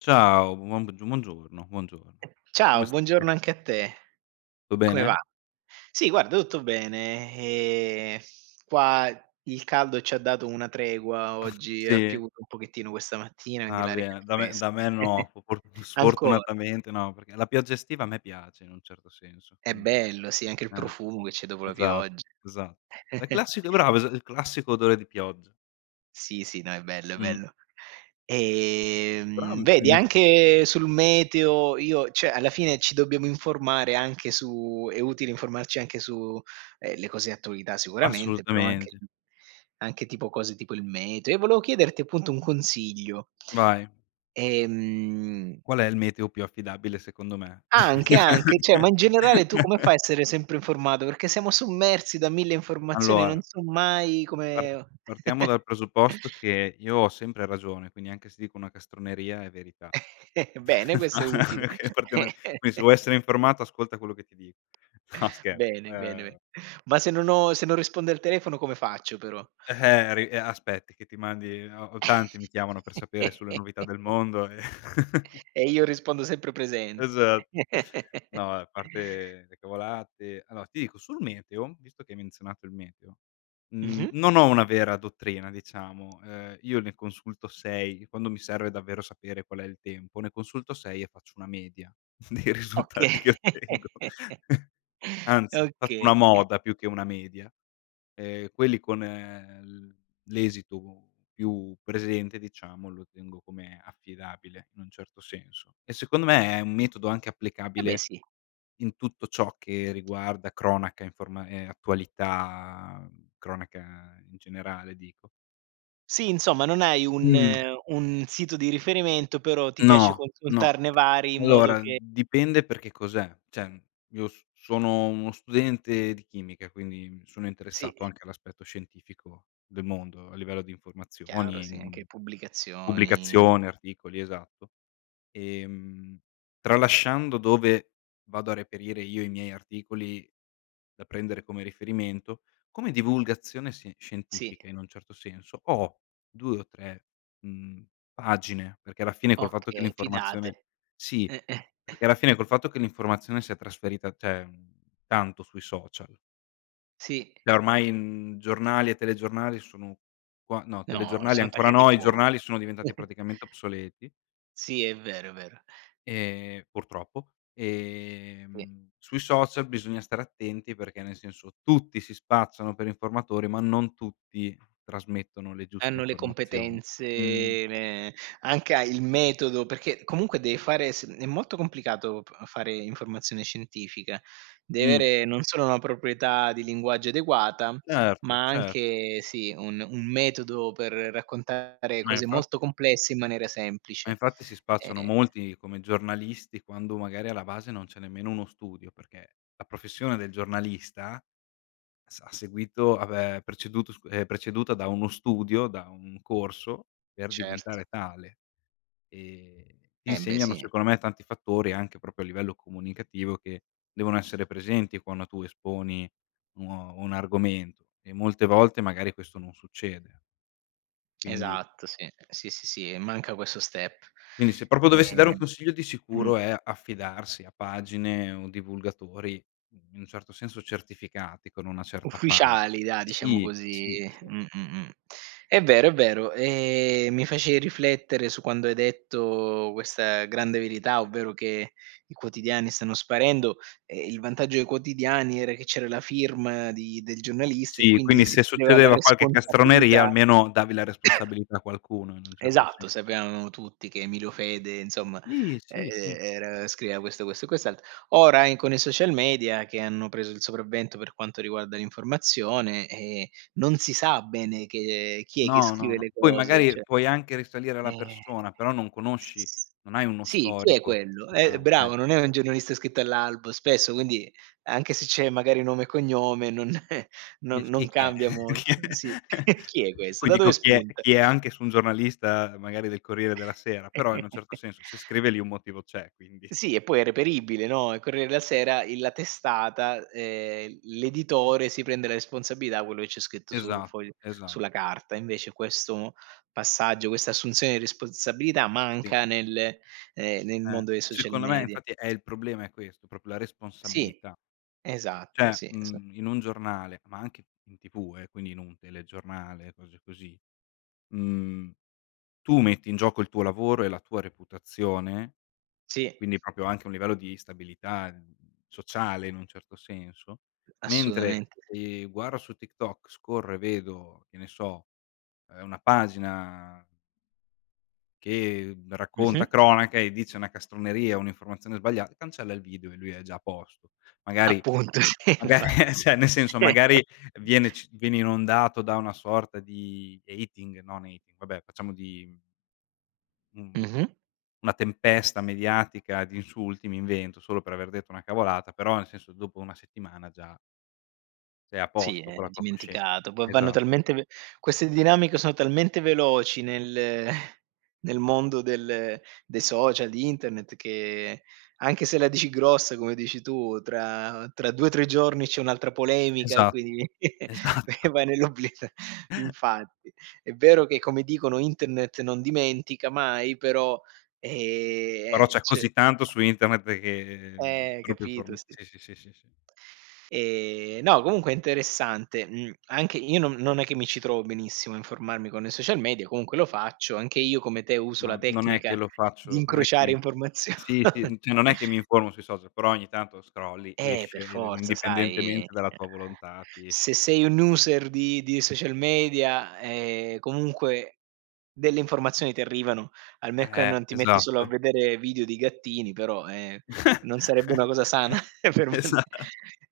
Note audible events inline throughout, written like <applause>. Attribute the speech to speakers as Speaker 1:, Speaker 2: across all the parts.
Speaker 1: Ciao. Buon b g buongiorno. Buongiorno.
Speaker 2: Ehm,
Speaker 1: Come
Speaker 2: ciao,
Speaker 1: stai?
Speaker 2: buongiorno anche a te.
Speaker 1: Tu
Speaker 2: Come va?
Speaker 1: bene?
Speaker 2: Sì, guarda tutto bene, ehm, qua, il caldo ci ha dato una tregua:
Speaker 1: Ah,
Speaker 2: oggi ha
Speaker 1: sì?
Speaker 2: piovuto un pochettino questa mattina, quindi
Speaker 1: Ah
Speaker 2: l'aria è più
Speaker 1: bene, da me
Speaker 2: fres
Speaker 1: da me no.
Speaker 2: <giggles>
Speaker 1: For
Speaker 2: Ancora!
Speaker 1: sfortunatamente no, perché la pioggia estiva a me piace in un certo senso,
Speaker 2: È
Speaker 1: quindi
Speaker 2: bello. Sì, anche il
Speaker 1: eh.
Speaker 2: profumo che c'è dopo la
Speaker 1: Esat
Speaker 2: pioggia.
Speaker 1: esa La
Speaker 2: <chuckles>
Speaker 1: classica bravo es il classico odore di pioggia.
Speaker 2: Sì, sì, no, è bello, è
Speaker 1: Mh.
Speaker 2: bello.
Speaker 1: Però, a
Speaker 2: Ehm,
Speaker 1: me
Speaker 2: vedi,
Speaker 1: mi s
Speaker 2: anche sul meteo io cioè, alla fine ci dobbiamo informare anche su è utile informarci anche su, ehm, le cose attualità sicuramente, però anche
Speaker 1: Assolutamente.
Speaker 2: anche tipo cose tipo il meteo. E volevo chiederti appunto un consiglio.
Speaker 1: Vai.
Speaker 2: Ehm
Speaker 1: Qual è il meteo più affidabile, secondo me?
Speaker 2: Anche, anche. Cioè, ma in generale tu come fai a
Speaker 1: <chuckles>
Speaker 2: essere sempre informato, perché siamo sommersi da mille informazioni, non
Speaker 1: Allora
Speaker 2: so mai
Speaker 1: par
Speaker 2: come
Speaker 1: partiamo
Speaker 2: <chuckles>
Speaker 1: dal presupposto che io ho sempre ragione, quindi anche se dico una castroneria è verità.
Speaker 2: <chuckles> Bene, questo è utile.
Speaker 1: <chuckles> Okay. Partiamo quindi se
Speaker 2: <chuckles>
Speaker 1: vuoi essere informato, ascolta quello che ti dico. <snorts> No
Speaker 2: <inhales>
Speaker 1: scher
Speaker 2: Bene, bene,
Speaker 1: ehm
Speaker 2: be Ma se non ho se non risponde al telefono, come faccio però?
Speaker 1: Eh-eh, ri e aspetti che ti mandi ho ho tanti mi chiamano per sapere sulle novità del
Speaker 2: <chuckles>
Speaker 1: mondo e
Speaker 2: E io
Speaker 1: <chuckles>
Speaker 2: rispondo sempre presente.
Speaker 1: Esat
Speaker 2: <chuckles>
Speaker 1: No, a parte le cavolate, allora ti dico sul meteo, visto che hai menzionato il meteo, mhmm,
Speaker 2: Mh-mh.
Speaker 1: non ho una vera dottrina, diciamo. Ehm, io ne consulto 6, quando mi serve davvero sapere qual è il tempo, ne consulto 6 e faccio una media dei
Speaker 2: Oka
Speaker 1: risultati che ottengo.
Speaker 2: <chuckles>
Speaker 1: Anzi, faccio
Speaker 2: Okay.
Speaker 1: una
Speaker 2: <chuckles>
Speaker 1: moda più che una media, ehm, quelli con l l'esito più presente, diciamo, lo tengo come affidabile, in un certo senso. E secondo me è un metodo anche
Speaker 2: Eh beh,
Speaker 1: applicabile
Speaker 2: sì.
Speaker 1: in tutto ciò che riguarda cronaca, informa ehm, attualità, cronaca in generale dico.
Speaker 2: Sì, insomma, non hai un
Speaker 1: Mh.
Speaker 2: un sito di riferimento, però ti piace
Speaker 1: No, no.
Speaker 2: consultarne vari in modo
Speaker 1: Allora
Speaker 2: che
Speaker 1: dipende perché cos'è, cioè io s sono uno studente di chimica, quindi mi sono
Speaker 2: Sì.
Speaker 1: interessato anche all'aspetto scientifico del mondo, a livello di
Speaker 2: Chiaro.
Speaker 1: informazioni,
Speaker 2: Sì,
Speaker 1: mhmm,
Speaker 2: anche pubblicazioni.
Speaker 1: pubblicazione, articoli, esatto. Ehm, tralasciando dove vado a reperire io i miei articoli da prendere come riferimento, come divulgazione sì,
Speaker 2: Sì.
Speaker 1: scientifica in un certo senso ho 2 o 3, uhm, pagine, perché alla fine col fatto che
Speaker 2: Okay, fidate.
Speaker 1: l'informazione sì,
Speaker 2: Eh-eh.
Speaker 1: perché alla fine col fatto che l'informazione si è trasferita, cioè, mhmm, tanto sui social
Speaker 2: Sì,
Speaker 1: e ormai, mhmm, giornali e telegiornali sono qua no,
Speaker 2: No,
Speaker 1: telegiornali
Speaker 2: son
Speaker 1: ancora
Speaker 2: tagliati
Speaker 1: no, i
Speaker 2: fuori.
Speaker 1: giornali sono diventati
Speaker 2: <chuckles>
Speaker 1: praticamente obsoleti
Speaker 2: Sì, è vero, è vero.
Speaker 1: ehm, purtroppo.
Speaker 2: Sì.
Speaker 1: Ehm, sui social bisogna stare attenti, perché nel senso, tutti si spacciano per informatori, ma non tutti trasmettono le giuste
Speaker 2: Hanno le
Speaker 1: informazioni.
Speaker 2: competenze,
Speaker 1: Uhm.
Speaker 2: ehm, anche a il metodo perché comunque, deve fare s è molto complicato p fare informazione scientifica. Devi
Speaker 1: Mh.
Speaker 2: avere non solo una proprietà di linguaggio adeguata,
Speaker 1: Certo,
Speaker 2: ma
Speaker 1: cer
Speaker 2: anche sì, un un metodo per raccontare
Speaker 1: Ma
Speaker 2: cose molto
Speaker 1: infatti
Speaker 2: complesse in maniera
Speaker 1: Ma
Speaker 2: semplice.
Speaker 1: infatti si spacciano
Speaker 2: Ehm
Speaker 1: molti come giornalisti, quando magari alla base non c'è nemmeno uno studio, perché la professione del giornalista, sa ha seguito ha, beh, preceduto scu è preceduta da uno studio, da un corso per
Speaker 2: Certo.
Speaker 1: diventare tale. Ehm, ti
Speaker 2: Embè,
Speaker 1: insegnano
Speaker 2: sì.
Speaker 1: secondo me tanti fattori, anche proprio a livello comunicativo, che devono essere presenti quando tu esponi uno un argomento, e molte volte magari questo non succede. Quindi
Speaker 2: Esatto. Sì. Sì, sì, sì, e manca questo step.
Speaker 1: quindi se proprio dovessi dare un
Speaker 2: Ehm
Speaker 1: consiglio di
Speaker 2: mh.
Speaker 1: sicuro è: "Affidarsi a pagine o divulgatori, in un certo senso certificati, con una certa fama."
Speaker 2: Ufficiali dai, diciamo
Speaker 1: Sì,
Speaker 2: così,
Speaker 1: sì, sì.
Speaker 2: mh, mh, mh. È vero, è vero, ehm, mi facevi riflettere su quando hai detto questa grande verità, ovvero che i quotidiani stanno sparendo, e il vantaggio dei quotidiani era che c'era la firma di del giornalista e
Speaker 1: Sì,
Speaker 2: quindi
Speaker 1: quindi
Speaker 2: si
Speaker 1: se
Speaker 2: prendeva la
Speaker 1: succedeva qualche castroneria,
Speaker 2: responsabilità
Speaker 1: almeno davi la
Speaker 2: <coughs>
Speaker 1: responsabilità a qualcuno, in un certo
Speaker 2: Esatto,
Speaker 1: senso.
Speaker 2: sapevamo tutti che Emilio Fede, insomma,
Speaker 1: Sì,
Speaker 2: ehm,
Speaker 1: sì, sì.
Speaker 2: era scriveva questo, questo e quest'altro. Ora e in con i social media che hanno preso il sopravvento per quanto riguarda l'informazione, ehm, non si sa bene che, ehm chi è che
Speaker 1: No, no,
Speaker 2: scrive
Speaker 1: no.
Speaker 2: le
Speaker 1: Poi
Speaker 2: cose,
Speaker 1: magari
Speaker 2: cioè
Speaker 1: puoi anche risalire alla
Speaker 2: Eh.
Speaker 1: persona, però non conosci
Speaker 2: S
Speaker 1: non hai uno
Speaker 2: sì, chi è
Speaker 1: storico,
Speaker 2: quello? Eh
Speaker 1: diciamo,
Speaker 2: bravo,
Speaker 1: eh.
Speaker 2: non è un giornalista iscritto all'albo spesso quindi, anche se c'è magari nome e cognome non eh, non
Speaker 1: Dici: "Chi
Speaker 2: non
Speaker 1: chi è?"
Speaker 2: cambia
Speaker 1: <chuckles> "Chi è."
Speaker 2: molto, sì. <chuckles> Chi è questo?
Speaker 1: Poi
Speaker 2: Da
Speaker 1: dico:
Speaker 2: dove
Speaker 1: "Chi è"
Speaker 2: spunta?
Speaker 1: "Chi è", anche su un giornalista magari del Corriere della Sera, però in un certo
Speaker 2: <chuckles>
Speaker 1: senso se scrive lì un motivo c'è, quindi
Speaker 2: Sì, e poi è reperibile, no, Il Corriere della Sera, il la testata, ehm, l'editore si prende la responsabilità, quello che c'è scritto su
Speaker 1: Esatto,
Speaker 2: foglio
Speaker 1: esa
Speaker 2: sulla carta; invece questo passaggio, questa assunzione di responsabilità
Speaker 1: Sì.
Speaker 2: manca nel ehm, nel
Speaker 1: Eh,
Speaker 2: mondo dei social
Speaker 1: secondo me
Speaker 2: media.
Speaker 1: infatti eh, il problema è questo, proprio la
Speaker 2: Sì.
Speaker 1: responsabilità.
Speaker 2: Esatto,
Speaker 1: Cioè,
Speaker 2: sì, esa
Speaker 1: mhmm, in un giornale, ma anche in TV eh, quindi in un telegiornale, cose così, mhmm, tu metti in gioco il tuo lavoro e la tua reputazione,
Speaker 2: Sì.
Speaker 1: quindi proprio anche un livello di stabilità, ehm, sociale in un certo senso; mentre,
Speaker 2: Assolutamente si.
Speaker 1: ehm, guarda su TikTok, scorro e vedo, che ne so, ehm, una pagina che racconta
Speaker 2: Mh-mh.
Speaker 1: cronache e dice una castroneria, un'informazione sbaglia cancella il video e lui è già a posto. Magari
Speaker 2: Appunto. Si,
Speaker 1: magari
Speaker 2: infatti.
Speaker 1: eh, cioè, nel senso, magari
Speaker 2: <chuckles>
Speaker 1: viene ci viene inondato da una sorta di hating no, nei vabbè, facciamo di Mh-mh.
Speaker 2: Mh-mh.
Speaker 1: Una tempesta mediatica di insulti, mi invento, solo per aver detto una cavolata, però nel senso, dopo 1 settimana già sei a
Speaker 2: Sì,
Speaker 1: posto
Speaker 2: è
Speaker 1: con la tua coscienz
Speaker 2: dimenticato, poi vanno
Speaker 1: esa
Speaker 2: talmente ve queste dinamiche sono talmente veloci nel <chuckles> nel mondo del dei social, di internet che, anche se la dici grossa, come dici tu, tra tra 2, 3 giorni c'è un'altra polemica e
Speaker 1: Esa
Speaker 2: quindi <chuckles> e
Speaker 1: Esatto.
Speaker 2: vai nell'obli <chuckles>
Speaker 1: <chuckles>
Speaker 2: infatti. È vero che, come dicono, internet non dimentica mai, però ehm,
Speaker 1: Però
Speaker 2: eh,
Speaker 1: c'è
Speaker 2: cioè
Speaker 1: così tanto su internet che
Speaker 2: Eh,
Speaker 1: troppe
Speaker 2: capito,
Speaker 1: informa
Speaker 2: sì.
Speaker 1: sì, sì, sì, sì, sì.
Speaker 2: Ehm, no comunque è interessante, mhmm, anche io non non è che mi ci trovo benissimo a informarmi con social media, comunque lo faccio. Anche io, come te, uso la
Speaker 1: Ma non è che
Speaker 2: tecnica
Speaker 1: lo
Speaker 2: di
Speaker 1: faccio n è che
Speaker 2: incrociare
Speaker 1: mi
Speaker 2: informazio
Speaker 1: sì, sì,
Speaker 2: <chuckles>
Speaker 1: n cioè non è che mi informo sui social, però ogni tanto scrolli,
Speaker 2: Eh, per
Speaker 1: esce, ehm,
Speaker 2: forza, sai, ehm,
Speaker 1: indipendentemente dalla tua volontà ti esc
Speaker 2: se sei un user di di social media, ehm, comunque, delle informazioni ti arrivano, al me che
Speaker 1: Eh,
Speaker 2: non ti metti solo a
Speaker 1: esatto.
Speaker 2: vedere video di gattini, però ehm, non sarebbe una cosa sana
Speaker 1: <chuckles>
Speaker 2: <chuckles> per uno di
Speaker 1: Esa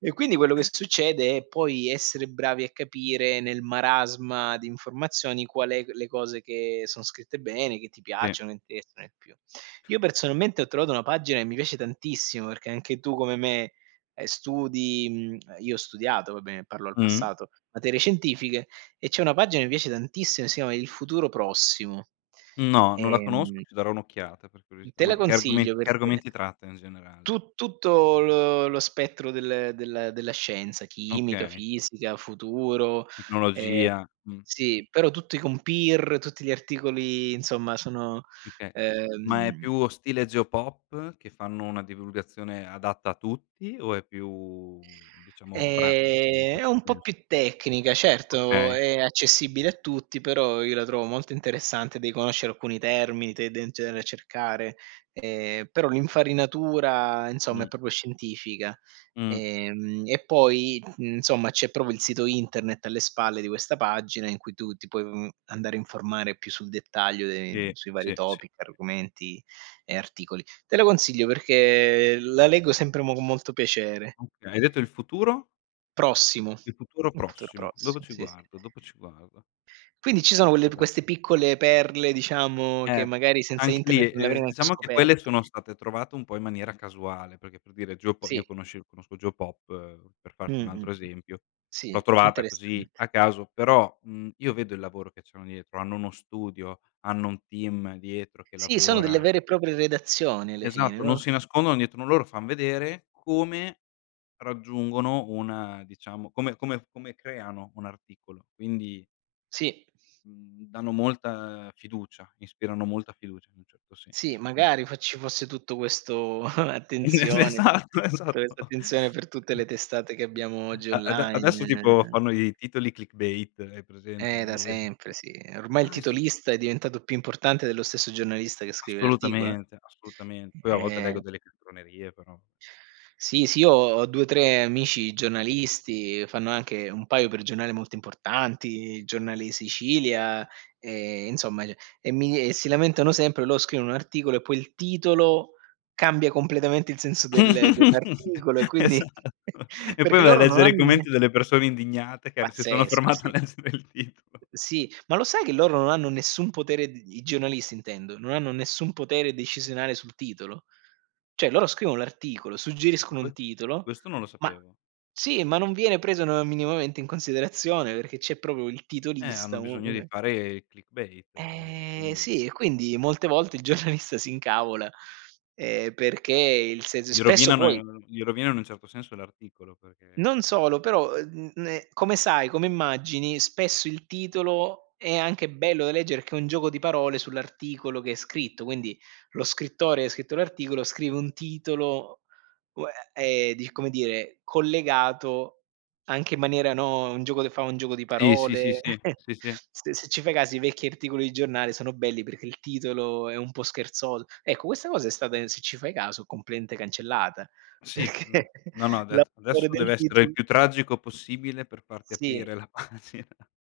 Speaker 2: E quindi quello che succede è poi essere bravi a capire nel marasma di informazioni qual è g le cose che son scritte bene, che ti
Speaker 1: Sì.
Speaker 2: piacciono, interessano più. Io personalmente ho trovato una pagina e mi piace tantissimo, perché anche tu come me, ehm, studi mhmm, ehm, io ho studiato, vabbè, parlo al
Speaker 1: Mh.
Speaker 2: passato, materie scientifiche, e c'è una pagina e mi piace tantissimo e si a "Il futuro prossimo".
Speaker 1: No, non la conosco,
Speaker 2: Ehm
Speaker 1: ci darò un'occhiata per
Speaker 2: Mh,
Speaker 1: curiosità,
Speaker 2: te la
Speaker 1: ma che
Speaker 2: consiglio
Speaker 1: argomen che
Speaker 2: perché
Speaker 1: argomenti tratta in generale?
Speaker 2: tu tutto lo lo spettro del del della scienza, chimica,
Speaker 1: Okay.
Speaker 2: fisica, futuro ehm,
Speaker 1: Tecnologia, mh.
Speaker 2: sì, però tutti con peer, tutti gli articoli, insomma, sono,
Speaker 1: Mh, okay ma è
Speaker 2: ehm
Speaker 1: più stile Geopop, che fanno una divulgazione adatta a tutti o è più, diciamo, pratica, in un
Speaker 2: Ehm, è
Speaker 1: certo
Speaker 2: un po'
Speaker 1: senso?
Speaker 2: più tecnica, certo,
Speaker 1: Okay.
Speaker 2: è accessibile a tutti, però io la trovo molto interessante. Dei conoscere alcuni termini te den cenere cercare. Ehm, però l'infarinatura insomma, è
Speaker 1: Mh.
Speaker 2: proprio scientifica.
Speaker 1: Mh.
Speaker 2: Ehm, e poi, insomma, c'è proprio il sito internet alle spalle di questa pagina, in cui tu ti puoi, uhm, andare a informare più sul dettaglio dei
Speaker 1: Sì,
Speaker 2: sui vari
Speaker 1: sì, s
Speaker 2: topic, argomenti e articoli. Te lo consiglio perché la leggo sempre mo g molto piacere.
Speaker 1: Okay. Hai detto il futuro?
Speaker 2: Prossimo,
Speaker 1: Il futuro
Speaker 2: molto
Speaker 1: prossimo, dopo
Speaker 2: prossimo,
Speaker 1: ci
Speaker 2: sì, sì.
Speaker 1: guardo, dopo ci guardo.
Speaker 2: Quindi ci sono quelle p
Speaker 1: Sorpresa.
Speaker 2: queste piccole perle, diciamo che
Speaker 1: Eh.
Speaker 2: magari senza
Speaker 1: Anche lì,
Speaker 2: internet non l'avrei
Speaker 1: ehm,
Speaker 2: neanche
Speaker 1: diciamo che quelle
Speaker 2: scoperto.
Speaker 1: sono state trovate un po' in maniera casuale, perché, per dire geopo io
Speaker 2: Sì.
Speaker 1: conosce conosco Geopop, per
Speaker 2: Mh,
Speaker 1: farti un
Speaker 2: mh,
Speaker 1: altro
Speaker 2: mh.
Speaker 1: esempio, l'ho
Speaker 2: Sì,
Speaker 1: trovata così
Speaker 2: interessante.
Speaker 1: a caso, però, mhmm, io vedo il lavoro che c'hanno dietro, hanno uno studio, hanno un team dietro che
Speaker 2: Sì, sono delle
Speaker 1: lavora.
Speaker 2: vere e proprie redazioni alle fine,
Speaker 1: Esatto, non
Speaker 2: no?
Speaker 1: si nascondono dietro no loro fan vedere come, raggiungono un diciamo come come come creano un articolo, quindi
Speaker 2: Sì.
Speaker 1: Mhmm, danno molta fiducia, ispirano molta fiducia in un certo
Speaker 2: Sì,
Speaker 1: senso, mh.
Speaker 2: magari fa ci fosse tutto questo <chuckles>
Speaker 1: Es
Speaker 2: attenzione,
Speaker 1: esatto. Esatto.
Speaker 2: questa
Speaker 1: Mh, mh.
Speaker 2: attenzione per tutte le testate che abbiamo oggi
Speaker 1: A ade
Speaker 2: online,
Speaker 1: adesso tipo
Speaker 2: ehm
Speaker 1: fanno i titoli clickbait hai
Speaker 2: Eh
Speaker 1: presente,
Speaker 2: da
Speaker 1: gli e
Speaker 2: sempre sì, ormai il
Speaker 1: Ah, è su
Speaker 2: titolista è diventato più importante dello stesso giornalista che scrive l'articolo, eh.
Speaker 1: Assolutamente, assolutamen poi a volte
Speaker 2: Ehm
Speaker 1: leggo delle castronerie, però.
Speaker 2: Sì, sì, io ho 2,3 amici giornalisti, fanno anche un paio per giornale molto importanti, il Giornale di Sicilia, e insomma, ceh, e mi e si lamentano sempre lo scrivono un articolo e poi il titolo, cambia completamente il senso del
Speaker 1: <laughs>
Speaker 2: dell'articolo e quindi
Speaker 1: Esatto.
Speaker 2: <chuckles>
Speaker 1: E poi
Speaker 2: perché
Speaker 1: vai a
Speaker 2: loro non
Speaker 1: leggere
Speaker 2: hanno
Speaker 1: i
Speaker 2: nie
Speaker 1: commenti delle persone indignate che, ehm, si sono
Speaker 2: Pazzesco,
Speaker 1: fermate a
Speaker 2: sì.
Speaker 1: leggere il titolo.
Speaker 2: Sì, ma lo sai che loro non hanno nessun potere d i giornalisti intendo, non hanno nessun potere decisionale sul titolo. Cioè loro scrivono l'articolo,
Speaker 1: Ecco,
Speaker 2: suggeriscono un
Speaker 1: que
Speaker 2: titolo,
Speaker 1: questo non lo
Speaker 2: ma
Speaker 1: sapevo.
Speaker 2: Sì, ma non viene preso, no, minimamente in considerazione perché c'è proprio il
Speaker 1: Eh, hanno
Speaker 2: titolista, u
Speaker 1: bisogno di
Speaker 2: une
Speaker 1: fare clickbait loro,
Speaker 2: Eh
Speaker 1: quindi
Speaker 2: sì, e quindi molte volte il giornalista si incavola, ehm, perché il se
Speaker 1: Gli
Speaker 2: spesso poi
Speaker 1: rovinano gli rovinano in un certo senso l'articolo, perché
Speaker 2: Non solo, però ehm, uhm, ne come sai come immagini, spesso il titolo, è anche bello da leggere perché è un gioco di parole sull'articolo che è scritto, quindi, lo scrittore che ha scritto l'articolo scrive un titolo, uhm, e, ehm, di come dire, collegato, anche in maniera, no, un gioco che fa un gioco di
Speaker 1: Sì, sì, sì,
Speaker 2: parole,
Speaker 1: sì.
Speaker 2: <chuckles>
Speaker 1: Sì, sì.
Speaker 2: st se ci fai caso i vecchi articoli di giornale sono belli perché il titolo è un po' scherzol ecco questa cosa è stata, se ci fai caso, completamente cancellata,
Speaker 1: Sì, uhm,
Speaker 2: perché
Speaker 1: no, no, adett adesso
Speaker 2: l'autore del
Speaker 1: deve essere il
Speaker 2: titolo
Speaker 1: più tragico possibile per farti
Speaker 2: Sì.
Speaker 1: aprire la pagina.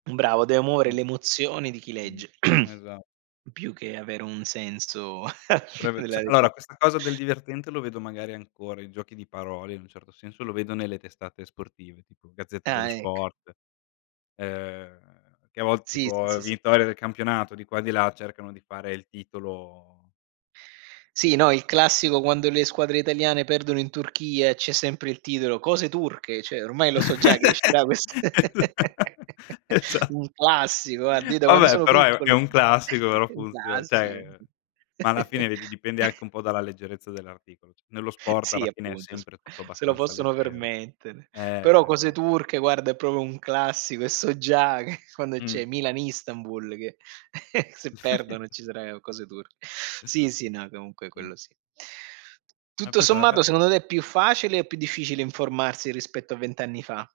Speaker 2: Mh, bravo, de amore
Speaker 1: Mh.
Speaker 2: le emozioni di chi
Speaker 1: Mh.
Speaker 2: legge. <clears throat>
Speaker 1: Esat
Speaker 2: Più che avere un senso <chuckles>
Speaker 1: Preve
Speaker 2: della
Speaker 1: cioè
Speaker 2: lettera
Speaker 1: allora questa cosa del divertente, lo vedo magari ancora, i giochi di parole in un certo senso lo vedo nelle testate sportive, tipo Gazzetta dello
Speaker 2: Ah, ecc
Speaker 1: Sport. Ehm, che a volte
Speaker 2: Sì, sì,
Speaker 1: tipo
Speaker 2: sì, sì.
Speaker 1: vittoria del campionato di qua e di là cercano di fare il titolo
Speaker 2: Sì, no, il classico quando le squadre italiane perdono in Turchia, c'è sempre il titolo "cose turche" cioè ormai lo so già che
Speaker 1: <chuckles>
Speaker 2: uscirà questa <laughs>
Speaker 1: <unintelligible> Esat
Speaker 2: Un classico, guarda, io da quando
Speaker 1: Vabbè,
Speaker 2: sono
Speaker 1: però è è
Speaker 2: piccolo,
Speaker 1: un
Speaker 2: <chuckles>
Speaker 1: classico però
Speaker 2: un
Speaker 1: funziona
Speaker 2: classico
Speaker 1: cioè,
Speaker 2: sì.
Speaker 1: ma alla fine vedi dipende
Speaker 2: <chuckles>
Speaker 1: anche un po' dalla leggerezza dell'articolo c Nello sport,
Speaker 2: Sì,
Speaker 1: alla fine è
Speaker 2: appunto, s
Speaker 1: sempre tutto
Speaker 2: se lo
Speaker 1: abbastanza
Speaker 2: possono
Speaker 1: leggero.
Speaker 2: permettere.
Speaker 1: Eh,
Speaker 2: Però "cose
Speaker 1: esa
Speaker 2: turche" guarda, è proprio un classico e so già che quando c'è
Speaker 1: Mh.
Speaker 2: Milan Istanbul che, <chuckles> se perdono
Speaker 1: <chuckles>
Speaker 2: ci sarà, ehm, "cose turche". Sì, sì, no, comunque
Speaker 1: Mh.
Speaker 2: quello sì.
Speaker 1: Ma
Speaker 2: Tutto sommato,
Speaker 1: <unintelligible>
Speaker 2: secondo te è più facile o più difficile informarsi rispetto a 20 anni fa?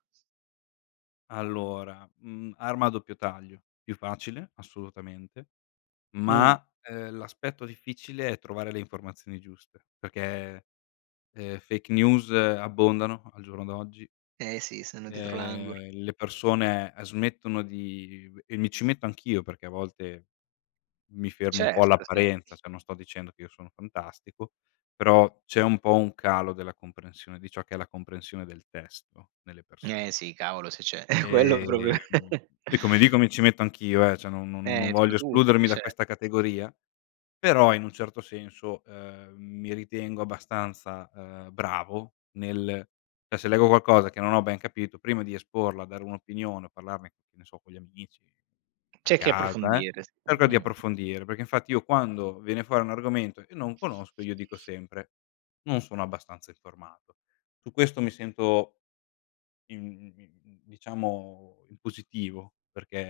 Speaker 1: Allora, mhmm, arma a doppio taglio, più facile, assolutamente, ma
Speaker 2: Mh.
Speaker 1: ,ehm, l'aspetto difficile è trovare le informazioni giuste, perché, ehm, fake news abbondano al giorno d'oggi
Speaker 2: Eh, sì, sono dietro l'angolo.
Speaker 1: ehm, le persone, ehm, smettono di e mi ci metto anch'io, perché a volte mi fermo un po'
Speaker 2: Certo, sì.
Speaker 1: all'apparenza, cioè non sto dicendo che io sono fantastico, però c'è un po' un calo della comprensione, di ciò che è la comprensione del testo, nelle persone.
Speaker 2: Eh, sì, cavolo se c'è <chuckles> quello proprio.
Speaker 1: Ehm,
Speaker 2: <chuckles>
Speaker 1: e come dico mi ci metto anch'io, eh, cioè non no no non
Speaker 2: Ecco
Speaker 1: voglio
Speaker 2: tutti,
Speaker 1: escludermi da
Speaker 2: cer
Speaker 1: questa categoria, però in un certo senso, ehm, mi ritengo abbastanza, ehm, bravo nel cioè se leggo qualcosa, che non ho ben capito, prima di esporla, dare un'opinione o parlarne che ne so con gli amici, a
Speaker 2: Cerchi
Speaker 1: casa, eh,
Speaker 2: approfondire s
Speaker 1: cerco di
Speaker 2: mh-mh.
Speaker 1: approfondire. Perché, infatti io quando viene fuori un argomento e non conosco io dico sempre: "Non sono abbastanza informato." Su questo mi sento in in diciamo in positivo,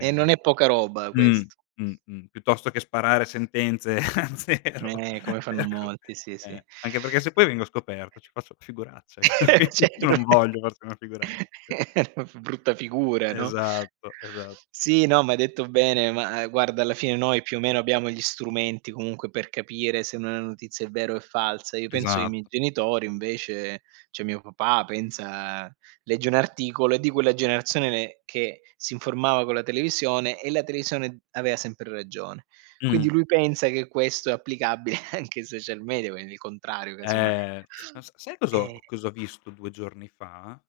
Speaker 2: E non è poca roba
Speaker 1: mh,
Speaker 2: quest
Speaker 1: mh, mh, piuttosto che sparare sentenze a zero
Speaker 2: Eh, come fanno
Speaker 1: cerco,
Speaker 2: molti. Sì,
Speaker 1: ehm,
Speaker 2: sì.
Speaker 1: anche perché se poi vengo scoperto ci faccio una figuraccia io
Speaker 2: <laughs>
Speaker 1: qui
Speaker 2: Cer
Speaker 1: io non voglio farci una figura
Speaker 2: <chuckles> f brutta figura, no?
Speaker 1: Esatto, esa
Speaker 2: Sì, no ma hai detto bene, ma, uhm, guarda alla fine noi, più o meno abbiamo gli strumenti comunque per capire se una notizia è vera o è falsa. Io penso che i miei
Speaker 1: Esatto.
Speaker 2: genitori invece cioè mio papà pensa legge un articolo, è di quella generazione ne che si informava con la televisione, e la televisione aveva sempre ragione. Quindi
Speaker 1: Mh.
Speaker 2: lui pensa che questo è applicabile anche ai social media, quindi il contrario, casomai.
Speaker 1: Eh, no sa sai cos'ho
Speaker 2: Ehm
Speaker 1: o cosa ho visto 2 giorni fa,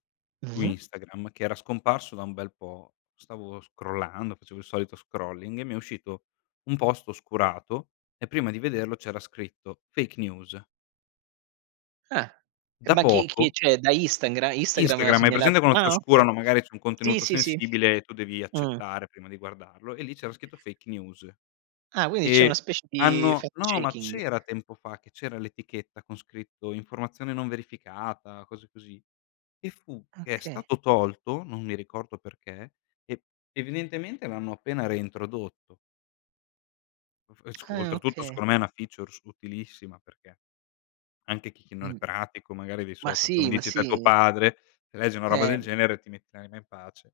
Speaker 1: su
Speaker 2: Mh-mh.
Speaker 1: Instagram, che era scomparso da un bel po', stavo scrollando, facevo il solito scrolling, e mi è uscito un post oscurato e prima di vederlo c'era scritto fake news.
Speaker 2: Eh. E
Speaker 1: Da
Speaker 2: ma chi chi
Speaker 1: poco.
Speaker 2: cioè, da Instangra Instagram ha
Speaker 1: Instagram, hai
Speaker 2: segnala
Speaker 1: presente quando ti
Speaker 2: Ah, okay.
Speaker 1: oscurano, magari c'è un
Speaker 2: Sì,
Speaker 1: contenuto
Speaker 2: sì, sì.
Speaker 1: sensibile e tu devi
Speaker 2: Mh.
Speaker 1: accettare prima di guardarlo, e lì c'era scritto fake news.
Speaker 2: Ah, quindi c'è una
Speaker 1: E
Speaker 2: specie di
Speaker 1: hanno no ma
Speaker 2: fact-checking.
Speaker 1: c'era tempo fa che c'era l'etichetta con scritto "informazione non verificata", cose così; che fu che è
Speaker 2: Okay.
Speaker 1: stato tolto, non mi ricordo perché, e evidentemente l'hanno appena reintrodotto. F e sc
Speaker 2: Ah,
Speaker 1: oltretutto
Speaker 2: okay.
Speaker 1: secondo me è una features utilissima, perché anche chi non è
Speaker 2: Mh.
Speaker 1: pratico magari dei
Speaker 2: Ma
Speaker 1: social, come
Speaker 2: sì, ma
Speaker 1: dici te tuo
Speaker 2: sì.
Speaker 1: padre, se legge una roba del
Speaker 2: Eh.
Speaker 1: genere, ti metti l'anima in pace.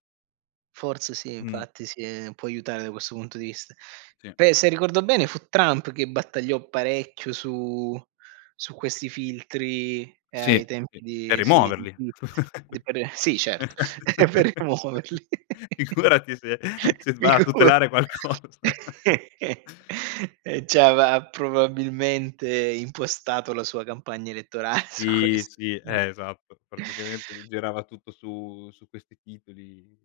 Speaker 2: Forse sì,
Speaker 1: Mh.
Speaker 2: infatti sì, ehm, può aiutare da questo punto di vista.
Speaker 1: Sì.
Speaker 2: Beh, se ricordo bene fu Trump che battagliò parecchio su su questi filtri, ehm, ai
Speaker 1: Sì,
Speaker 2: tempi
Speaker 1: sì, per
Speaker 2: di sì, di
Speaker 1: rimuoverli!
Speaker 2: Twitter. D per sì, certo, per
Speaker 1: <laughs>
Speaker 2: rimuoverli.
Speaker 1: Figurati se se
Speaker 2: <laughs>
Speaker 1: s va a
Speaker 2: Figura.
Speaker 1: tutelare qualcosa. <laughs>
Speaker 2: E c'aveva, probabilmente impostato la sua campagna elettorale su
Speaker 1: Sì,
Speaker 2: questo.
Speaker 1: sì,
Speaker 2: Noi
Speaker 1: eh, esatto. Praticamente gli
Speaker 2: <inhales>
Speaker 1: girava tutto su su questi titoli.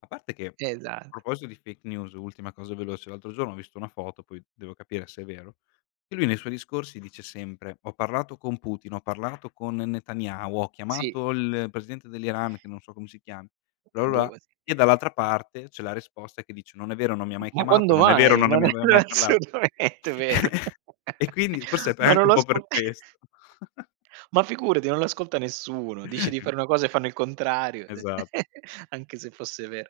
Speaker 1: A parte che,
Speaker 2: Esatto.
Speaker 1: proposito di fake news, ultima cosa veloce: l'altro giorno ho visto una foto, poi devo capire se è vero, che lui nei suoi discorsi dice sempre: "Ho parlato con Putin, ho parlato con Netanyahu, ho
Speaker 2: Sì.
Speaker 1: chiamato il presidente dell'Iran", che non so come si chiami, bla bla
Speaker 2: Ehm, boh
Speaker 1: bla.
Speaker 2: così.
Speaker 1: E dall'altra parte c'è la risposta che dice: "Non è vero, non mi ha
Speaker 2: Uhm,
Speaker 1: mai
Speaker 2: ma
Speaker 1: chiamato,
Speaker 2: quando
Speaker 1: non è vero,
Speaker 2: mai?
Speaker 1: non me
Speaker 2: Ma
Speaker 1: ne
Speaker 2: non
Speaker 1: aveva
Speaker 2: è
Speaker 1: mai parlato."
Speaker 2: assolutamente vero.
Speaker 1: <laughs> E quindi forse è
Speaker 2: <laughs>
Speaker 1: pe è
Speaker 2: Ma non
Speaker 1: anche un
Speaker 2: lo
Speaker 1: po' per
Speaker 2: ascol
Speaker 1: questo. <chuckles>
Speaker 2: ma figurati, non lo ascolta nessuno: dice di
Speaker 1: <chuckles>
Speaker 2: fare una cosa e fanno il contrario, d
Speaker 1: Esa
Speaker 2: <laughs> anche se fosse vero.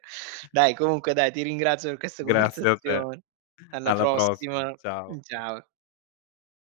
Speaker 2: Dai comunque dai, ti ringrazio per questa
Speaker 1: Grazie a te.
Speaker 2: conversazione. Alla
Speaker 1: Alla prossima.
Speaker 2: prossima,
Speaker 1: Ciao.
Speaker 2: uhm, ciao.